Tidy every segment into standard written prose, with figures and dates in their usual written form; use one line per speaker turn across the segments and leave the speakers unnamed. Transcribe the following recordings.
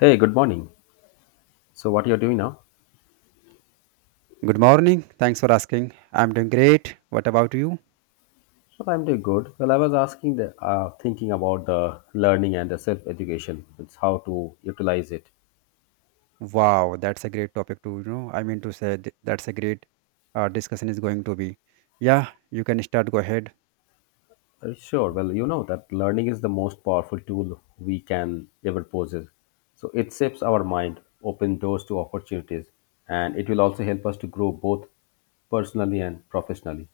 Hey, good morning. So, what you're doing now?
Good morning. Thanks for asking. I'm doing great. What about you?
Well, I'm doing good. Well, I was asking, thinking about the learning and the self-education. It's how to utilize it.
Wow, that's a great topic to, to say that's a great discussion is going to be. Yeah, you can start. Go ahead.
Sure. Well, you know that learning is the most powerful tool we can ever possess. So, it shapes our mind, opens doors to opportunities, and it will also help us to grow both personally and professionally.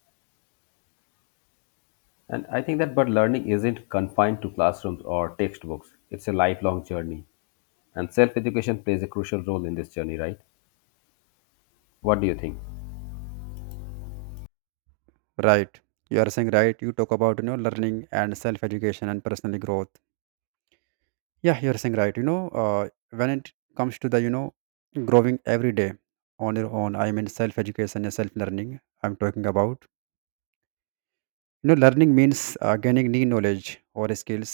And I think that, but learning isn't confined to classrooms or textbooks. It's a lifelong journey, and self-education plays a crucial role in this journey, right? What do you think?
Right. You are saying right. You talk about, you know, learning and self-education and personal growth. Yeah, you're saying right. You know, when it comes to the, you know, growing every day on your own, I mean self-education and self-learning, I'm talking about. You know, learning means gaining new knowledge or skills.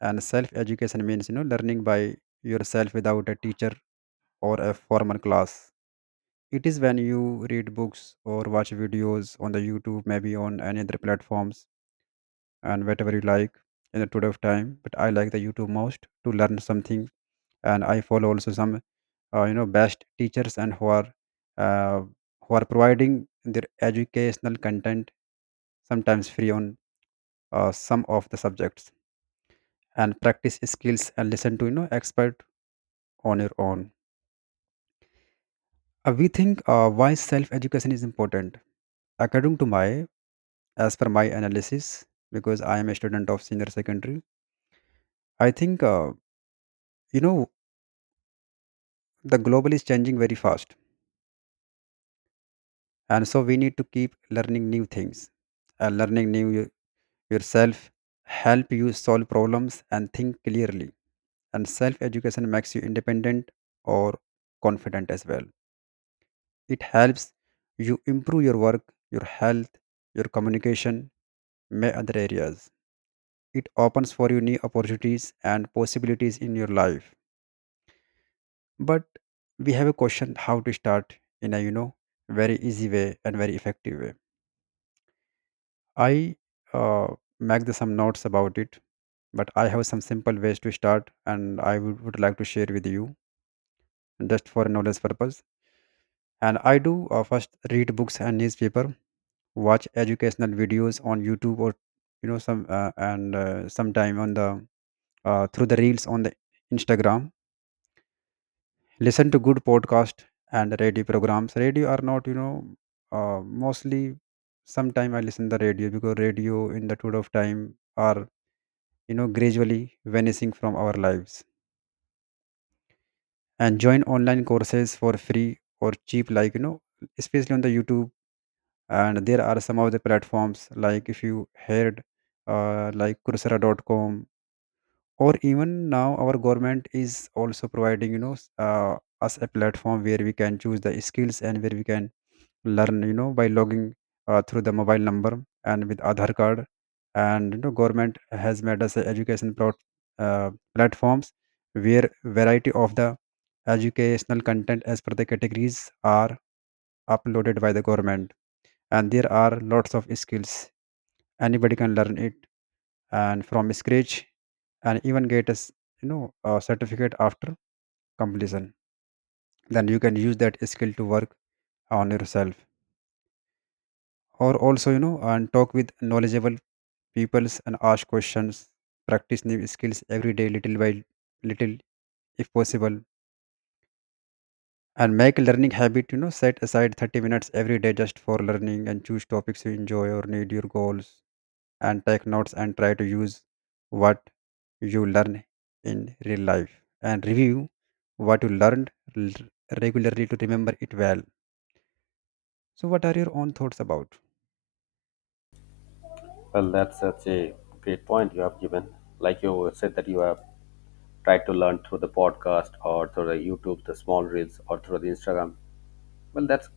And self education means, you know, learning by yourself without a teacher or a formal class. It is when you read books or watch videos on the YouTube, maybe on any other platforms and whatever you like in the today of time. But I like the YouTube most to learn something. And I follow also some, you know, best teachers and uh, who are providing their educational content sometimes free on some of the subjects and practice skills and listen to, you know, expert on your own. We think why self-education is important. According to my, as per my analysis, because I am a student of senior secondary, I think, you know the global is changing very fast, and so we need to keep learning new things, and learning yourself help you solve problems and think clearly. And self-education makes you independent or confident as well. It helps you improve your work, your health, your communication, may other areas. It opens for you new opportunities and possibilities in your life. But we have a question, how to start in a, you know, very easy way and very effective way. I uh, make some notes about it, but I have some simple ways to start and I would like to share with you just for knowledge purpose. And I do, first read books and newspaper, watch educational videos on YouTube, or you know some, and sometime on the through the reels on the Instagram, listen to good podcast and radio programs. Radio are not, you know, mostly, sometime I listen the radio because radio in the tour of time are, you know, gradually vanishing from our lives. And join online courses for free or cheap, like, you know, especially on the YouTube. And there are some of the platforms, like if you heard, like coursera.com, or even now our government is also providing, you know, us a platform where we can choose the skills and where we can learn, you know, by logging through the mobile number and with Aadhaar card. And you know, government has made us a education platforms where variety of the educational content as per the categories are uploaded by the government, and there are lots of skills anybody can learn it, and from scratch, and even get you know a certificate after completion. Then you can use that skill to work on yourself, or also, you know, and talk with knowledgeable peoples and ask questions, practice new skills every day little by little, if possible, and make a learning habit. You know, set aside 30 minutes every day just for learning and choose topics you enjoy or need your goals, and take notes and try to use what you learn in real life, and review what you learned l- regularly to remember it well. So, what are your own thoughts about?
Well, that's such a great point you have given. Like you said, that you have tried to learn through the podcast or through the YouTube, the small reels, or through the Instagram. Well,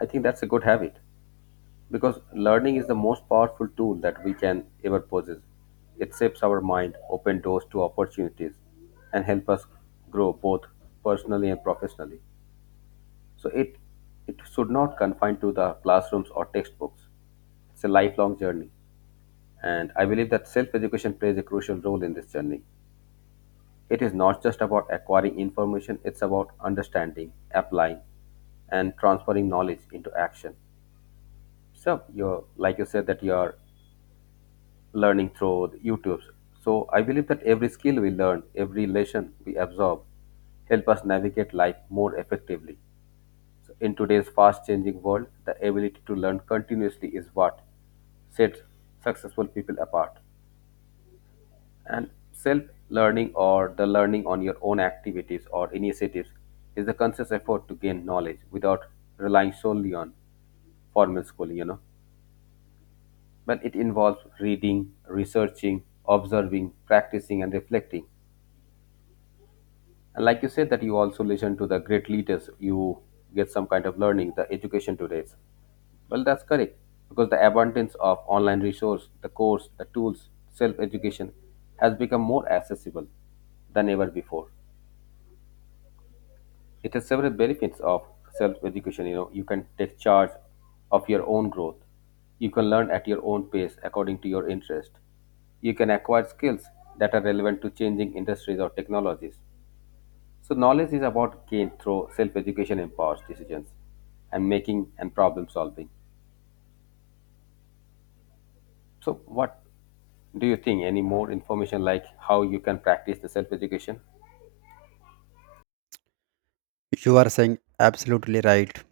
I think that's a good habit because learning is the most powerful tool that we can ever possess. It shapes our mind, open doors to opportunities, and help us grow both personally and professionally. So it should not confine to the classrooms or textbooks. It's a lifelong journey. And I believe that self education plays a crucial role in this journey. It is not just about acquiring information, it's about understanding, applying, and transferring knowledge into action. So, like you said, that you're learning through the YouTube. So, I believe that every skill we learn, every lesson we absorb, help us navigate life more effectively. So, in today's fast changing world, the ability to learn continuously is what sets successful people apart. And self-learning or the learning on your own activities or initiatives is the conscious effort to gain knowledge without relying solely on formal schooling, you know. But it involves reading, researching, observing, practicing and reflecting. And like you said that you also listen to the great leaders, you get some kind of learning, the education today. Well, that's correct. Because the abundance of online resource, the course, the tools, self-education has become more accessible than ever before. It has several benefits of self-education. You know, you can take charge of your own growth. You can learn at your own pace according to your interest. You can acquire skills that are relevant to changing industries or technologies. So knowledge is about gained through self-education empowers decisions and making and problem solving. So what do you think? Any more information like how you can practice the self-education?
You are saying absolutely right.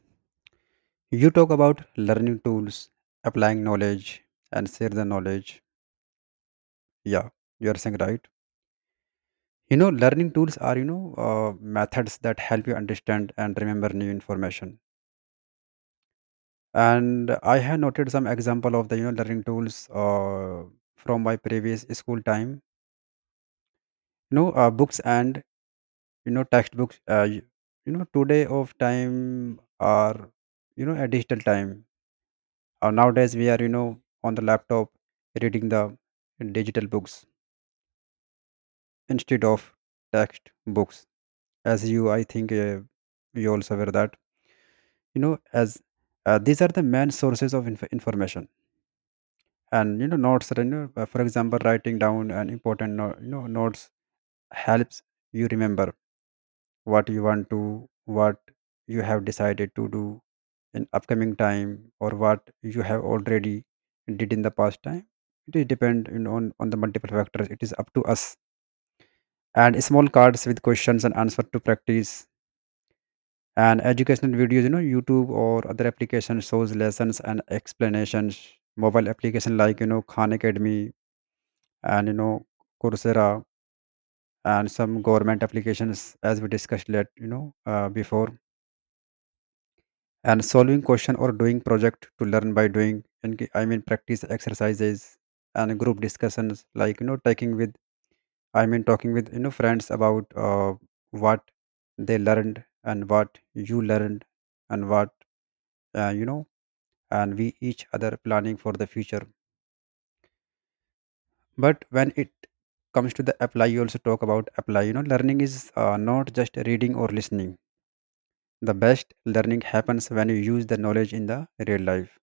You talk about learning tools, applying knowledge, and share the knowledge. Yeah, you are saying right. You know, learning tools are, you know, methods that help you understand and remember new information. And I have noted some example of the, you know, learning tools, from my previous school time. You know, books and, you know, textbooks, you know, today of time are, you know, a digital time. Nowadays we are, you know, on the laptop reading the digital books instead of text books. As you, I think, you also aware that, you know, as these are the main sources of information. And you know, notes are, you know, for example, writing down an important notes helps you remember what you want to, what you have decided to do in upcoming time, or what you have already did in the past time. It is depend, you know, on the multiple factors. It is up to us. And small cards with questions and answer to practice, and educational videos, you know, YouTube or other application shows lessons and explanations, mobile application like, you know, Khan Academy, and you know, Coursera, and some government applications as we discussed, let you know before, and solving question or doing project to learn by doing, and practice exercises, and group discussions like, you know, taking with I mean talking with, you know, friends about, what they learned and what you learned and what, uh, you know and we each other planning for the future. But when it comes to the apply, you also talk about apply. You know, learning is, not just reading or listening. The best learning happens when you use the knowledge in the real life.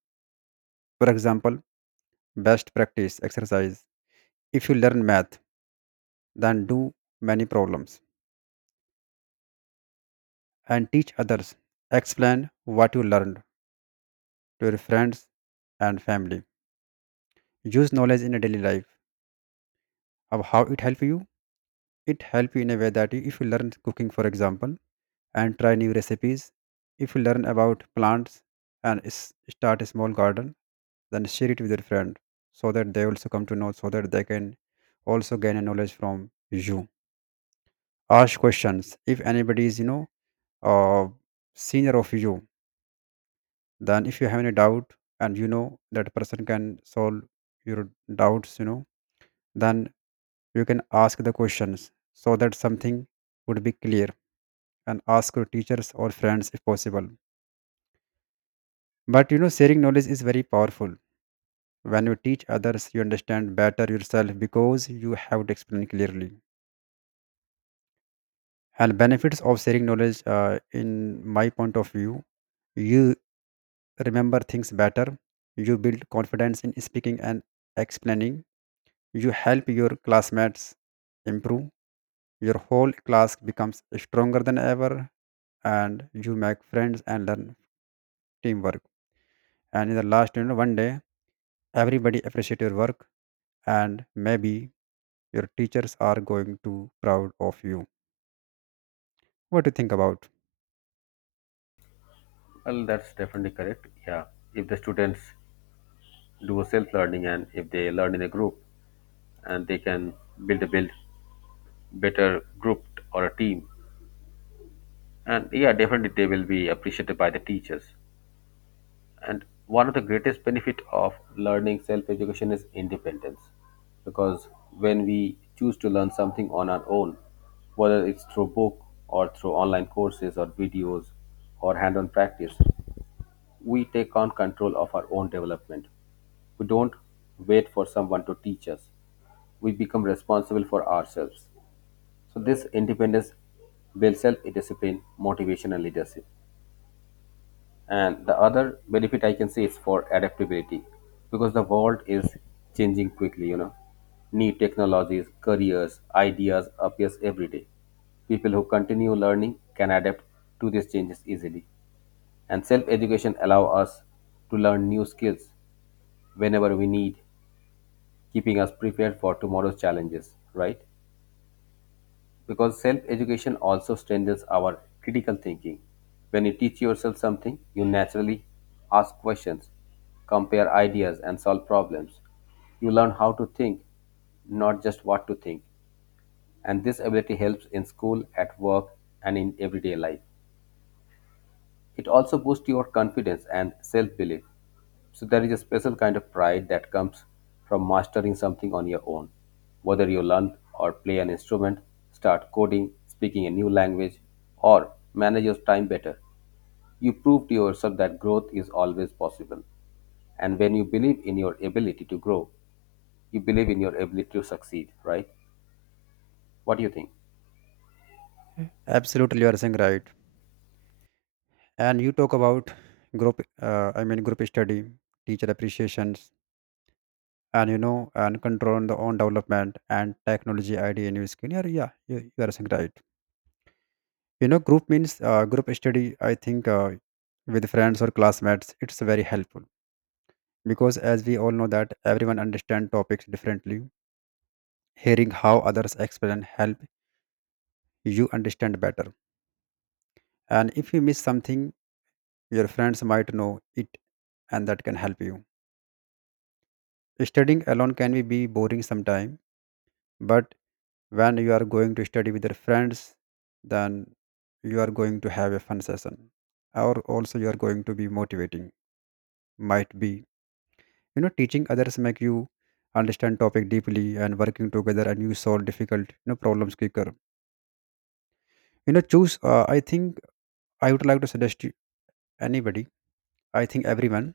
For example, best practice exercise. If you learn math, then do many problems and teach others, explain what you learned to your friends and family, use knowledge in a daily life of how it help you. It help you in a way that you- if you learn cooking, for example, and try new recipes. If you learn about plants and start a small garden, then share it with your friend so that they also come to know, so that they can also gain a knowledge from you. Ask questions. If anybody is, you know, uh, senior of you, then if you have any doubt, and you know that person can solve your doubts, you know, then you can ask the questions so that something would be clear, and ask your teachers or friends if possible. But you know, sharing knowledge is very powerful. When you teach others, you understand better yourself because you have to explain clearly. And benefits of sharing knowledge, in my point of view, you remember things better. You build confidence in speaking and explaining. You help your classmates improve. Your whole class becomes stronger than ever, and you make friends and learn teamwork. And in the last, you know, one day, everybody appreciate your work, and maybe your teachers are going to proud of you. What do you think about?
Well, that's definitely correct. Yeah. If the students do self learning and if they learn in a group, and they can build a build better group or a team. And yeah, definitely they will be appreciated by the teachers. And one of the greatest benefit of learning self-education is independence, because when we choose to learn something on our own, whether it's through book or through online courses or videos or hand-on practice, we take on control of our own development. We don't wait for someone to teach us. We become responsible for ourselves. So this independence builds self-discipline, motivation, and leadership. And the other benefit I can see is for adaptability, because the world is changing quickly. You know, new technologies, careers, ideas appears every day. People who continue learning can adapt to these changes easily. And self-education allow us to learn new skills whenever we need, keeping us prepared for tomorrow's challenges. Right? Because self-education also strengthens our critical thinking. When you teach yourself something, you naturally ask questions, compare ideas and solve problems. You learn how to think, not just what to think, and this ability helps in school, at work, and in everyday life. It also boosts your confidence and self-belief. So there is a special kind of pride that comes from mastering something on your own. Whether you learn or play an instrument, start coding, speaking a new language, or manage your time better, you prove to yourself that growth is always possible. And when you believe in your ability to grow, you believe in your ability to succeed, right? What do you think?
Yeah, absolutely, you are saying right. And you talk about group, group study, teacher appreciations, and you know, and control on the own development and technology idea in your skin. Yeah, yeah, you are saying right. You know, group means, group study. I think, with friends or classmates, it's very helpful, because as we all know that everyone understand topics differently. Hearing how others explain help you understand better, and if you miss something, your friends might know it, and that can help you. Studying alone can be boring sometimes, but when you are going to study with your friends, then you are going to have a fun session. Or also you are going to be motivating. Might be. You know, teaching others make you understand topic deeply, and working together and you solve difficult, you know, problems quicker. You know, choose, I think I would like to suggest you anybody I think everyone,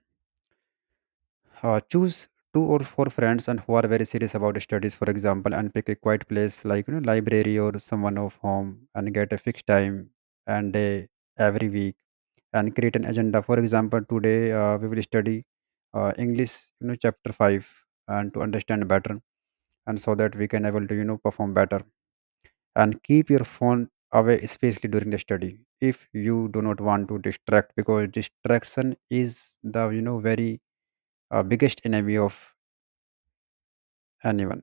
Choose two or four friends, and who are very serious about studies, for example, and pick a quiet place like, you know, library or someone of home, and get a fixed time and day every week, and create an agenda. For example, today, we will study, English, you know, chapter five, and to understand better, and so that we can able to, you know, perform better. And keep your phone away, especially during the study, if you do not want to distract, because distraction is the, you know, very biggest enemy of anyone.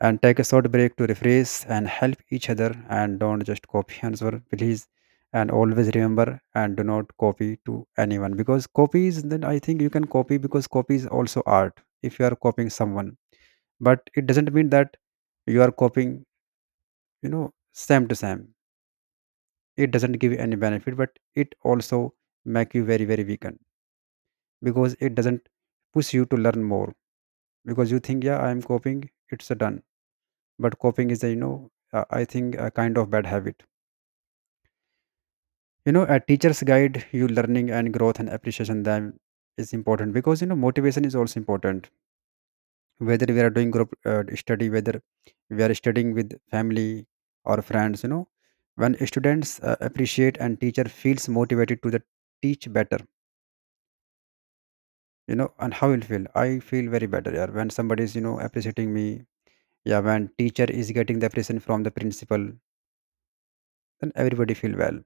And take a short break to refresh and help each other, and don't just copy answer, please. And always remember and do not copy to anyone, because copies, then I think you can copy because copy is also art if you are copying someone, but it doesn't mean that you are copying, you know, same to same. It doesn't give you any benefit, but it also make you very very weakened, because it doesn't push you to learn more, because you think, yeah I am copying, it's a done. But copying is a, you know, I think, a kind of bad habit. You know, a teacher's guide you learning and growth, and appreciation them is important because, you know, motivation is also important, whether we are doing group, study, whether we are studying with family or friends. You know, when students, appreciate and teacher feels motivated to the teach better, you know, and how will feel, I feel very better. Yeah, when somebody is, you know, appreciating me. Yeah, when teacher is getting the appreciation from the principal, then everybody feel well.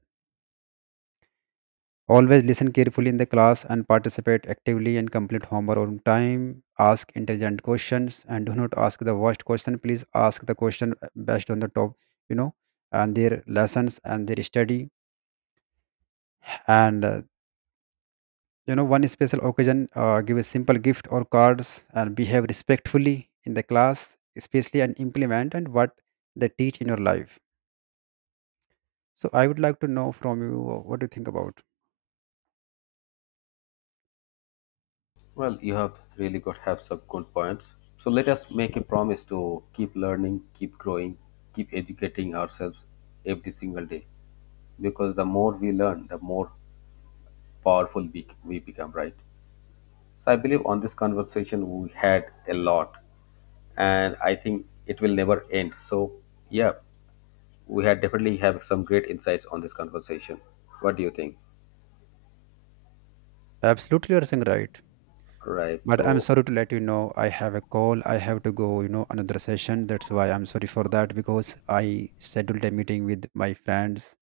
Always listen carefully in the class and participate actively and complete homework on time. Ask intelligent questions and do not ask the worst question. Please ask the question, based on the top, you know, and their lessons and their study. And, you know, one special occasion, give a simple gift or cards, and behave respectfully in the class, especially, and implement and what they teach in your life. So I would like to know from you, what do you think about.
Well, you have really got have some good points. So let us make a promise to keep learning, keep growing, keep educating ourselves every single day. Because the more we learn, the more powerful we become, right? So I believe on this conversation we had a lot, and I think it will never end. So yeah, we had definitely have some great insights on this conversation. What do you think?
Absolutely, you are saying right.
Right.
But I'm
So
sorry to let you know, I have a call, I have to go, you know, another session. That's why I'm sorry for that, because I scheduled a meeting with my friends,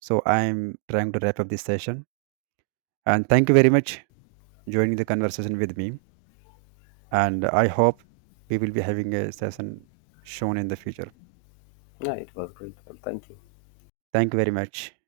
so I'm trying to wrap up this session, and thank you very much joining the conversation with me, and I hope we will be having a session shown in the future.
yeah, it was great. Well, thank you.
Thank you very much.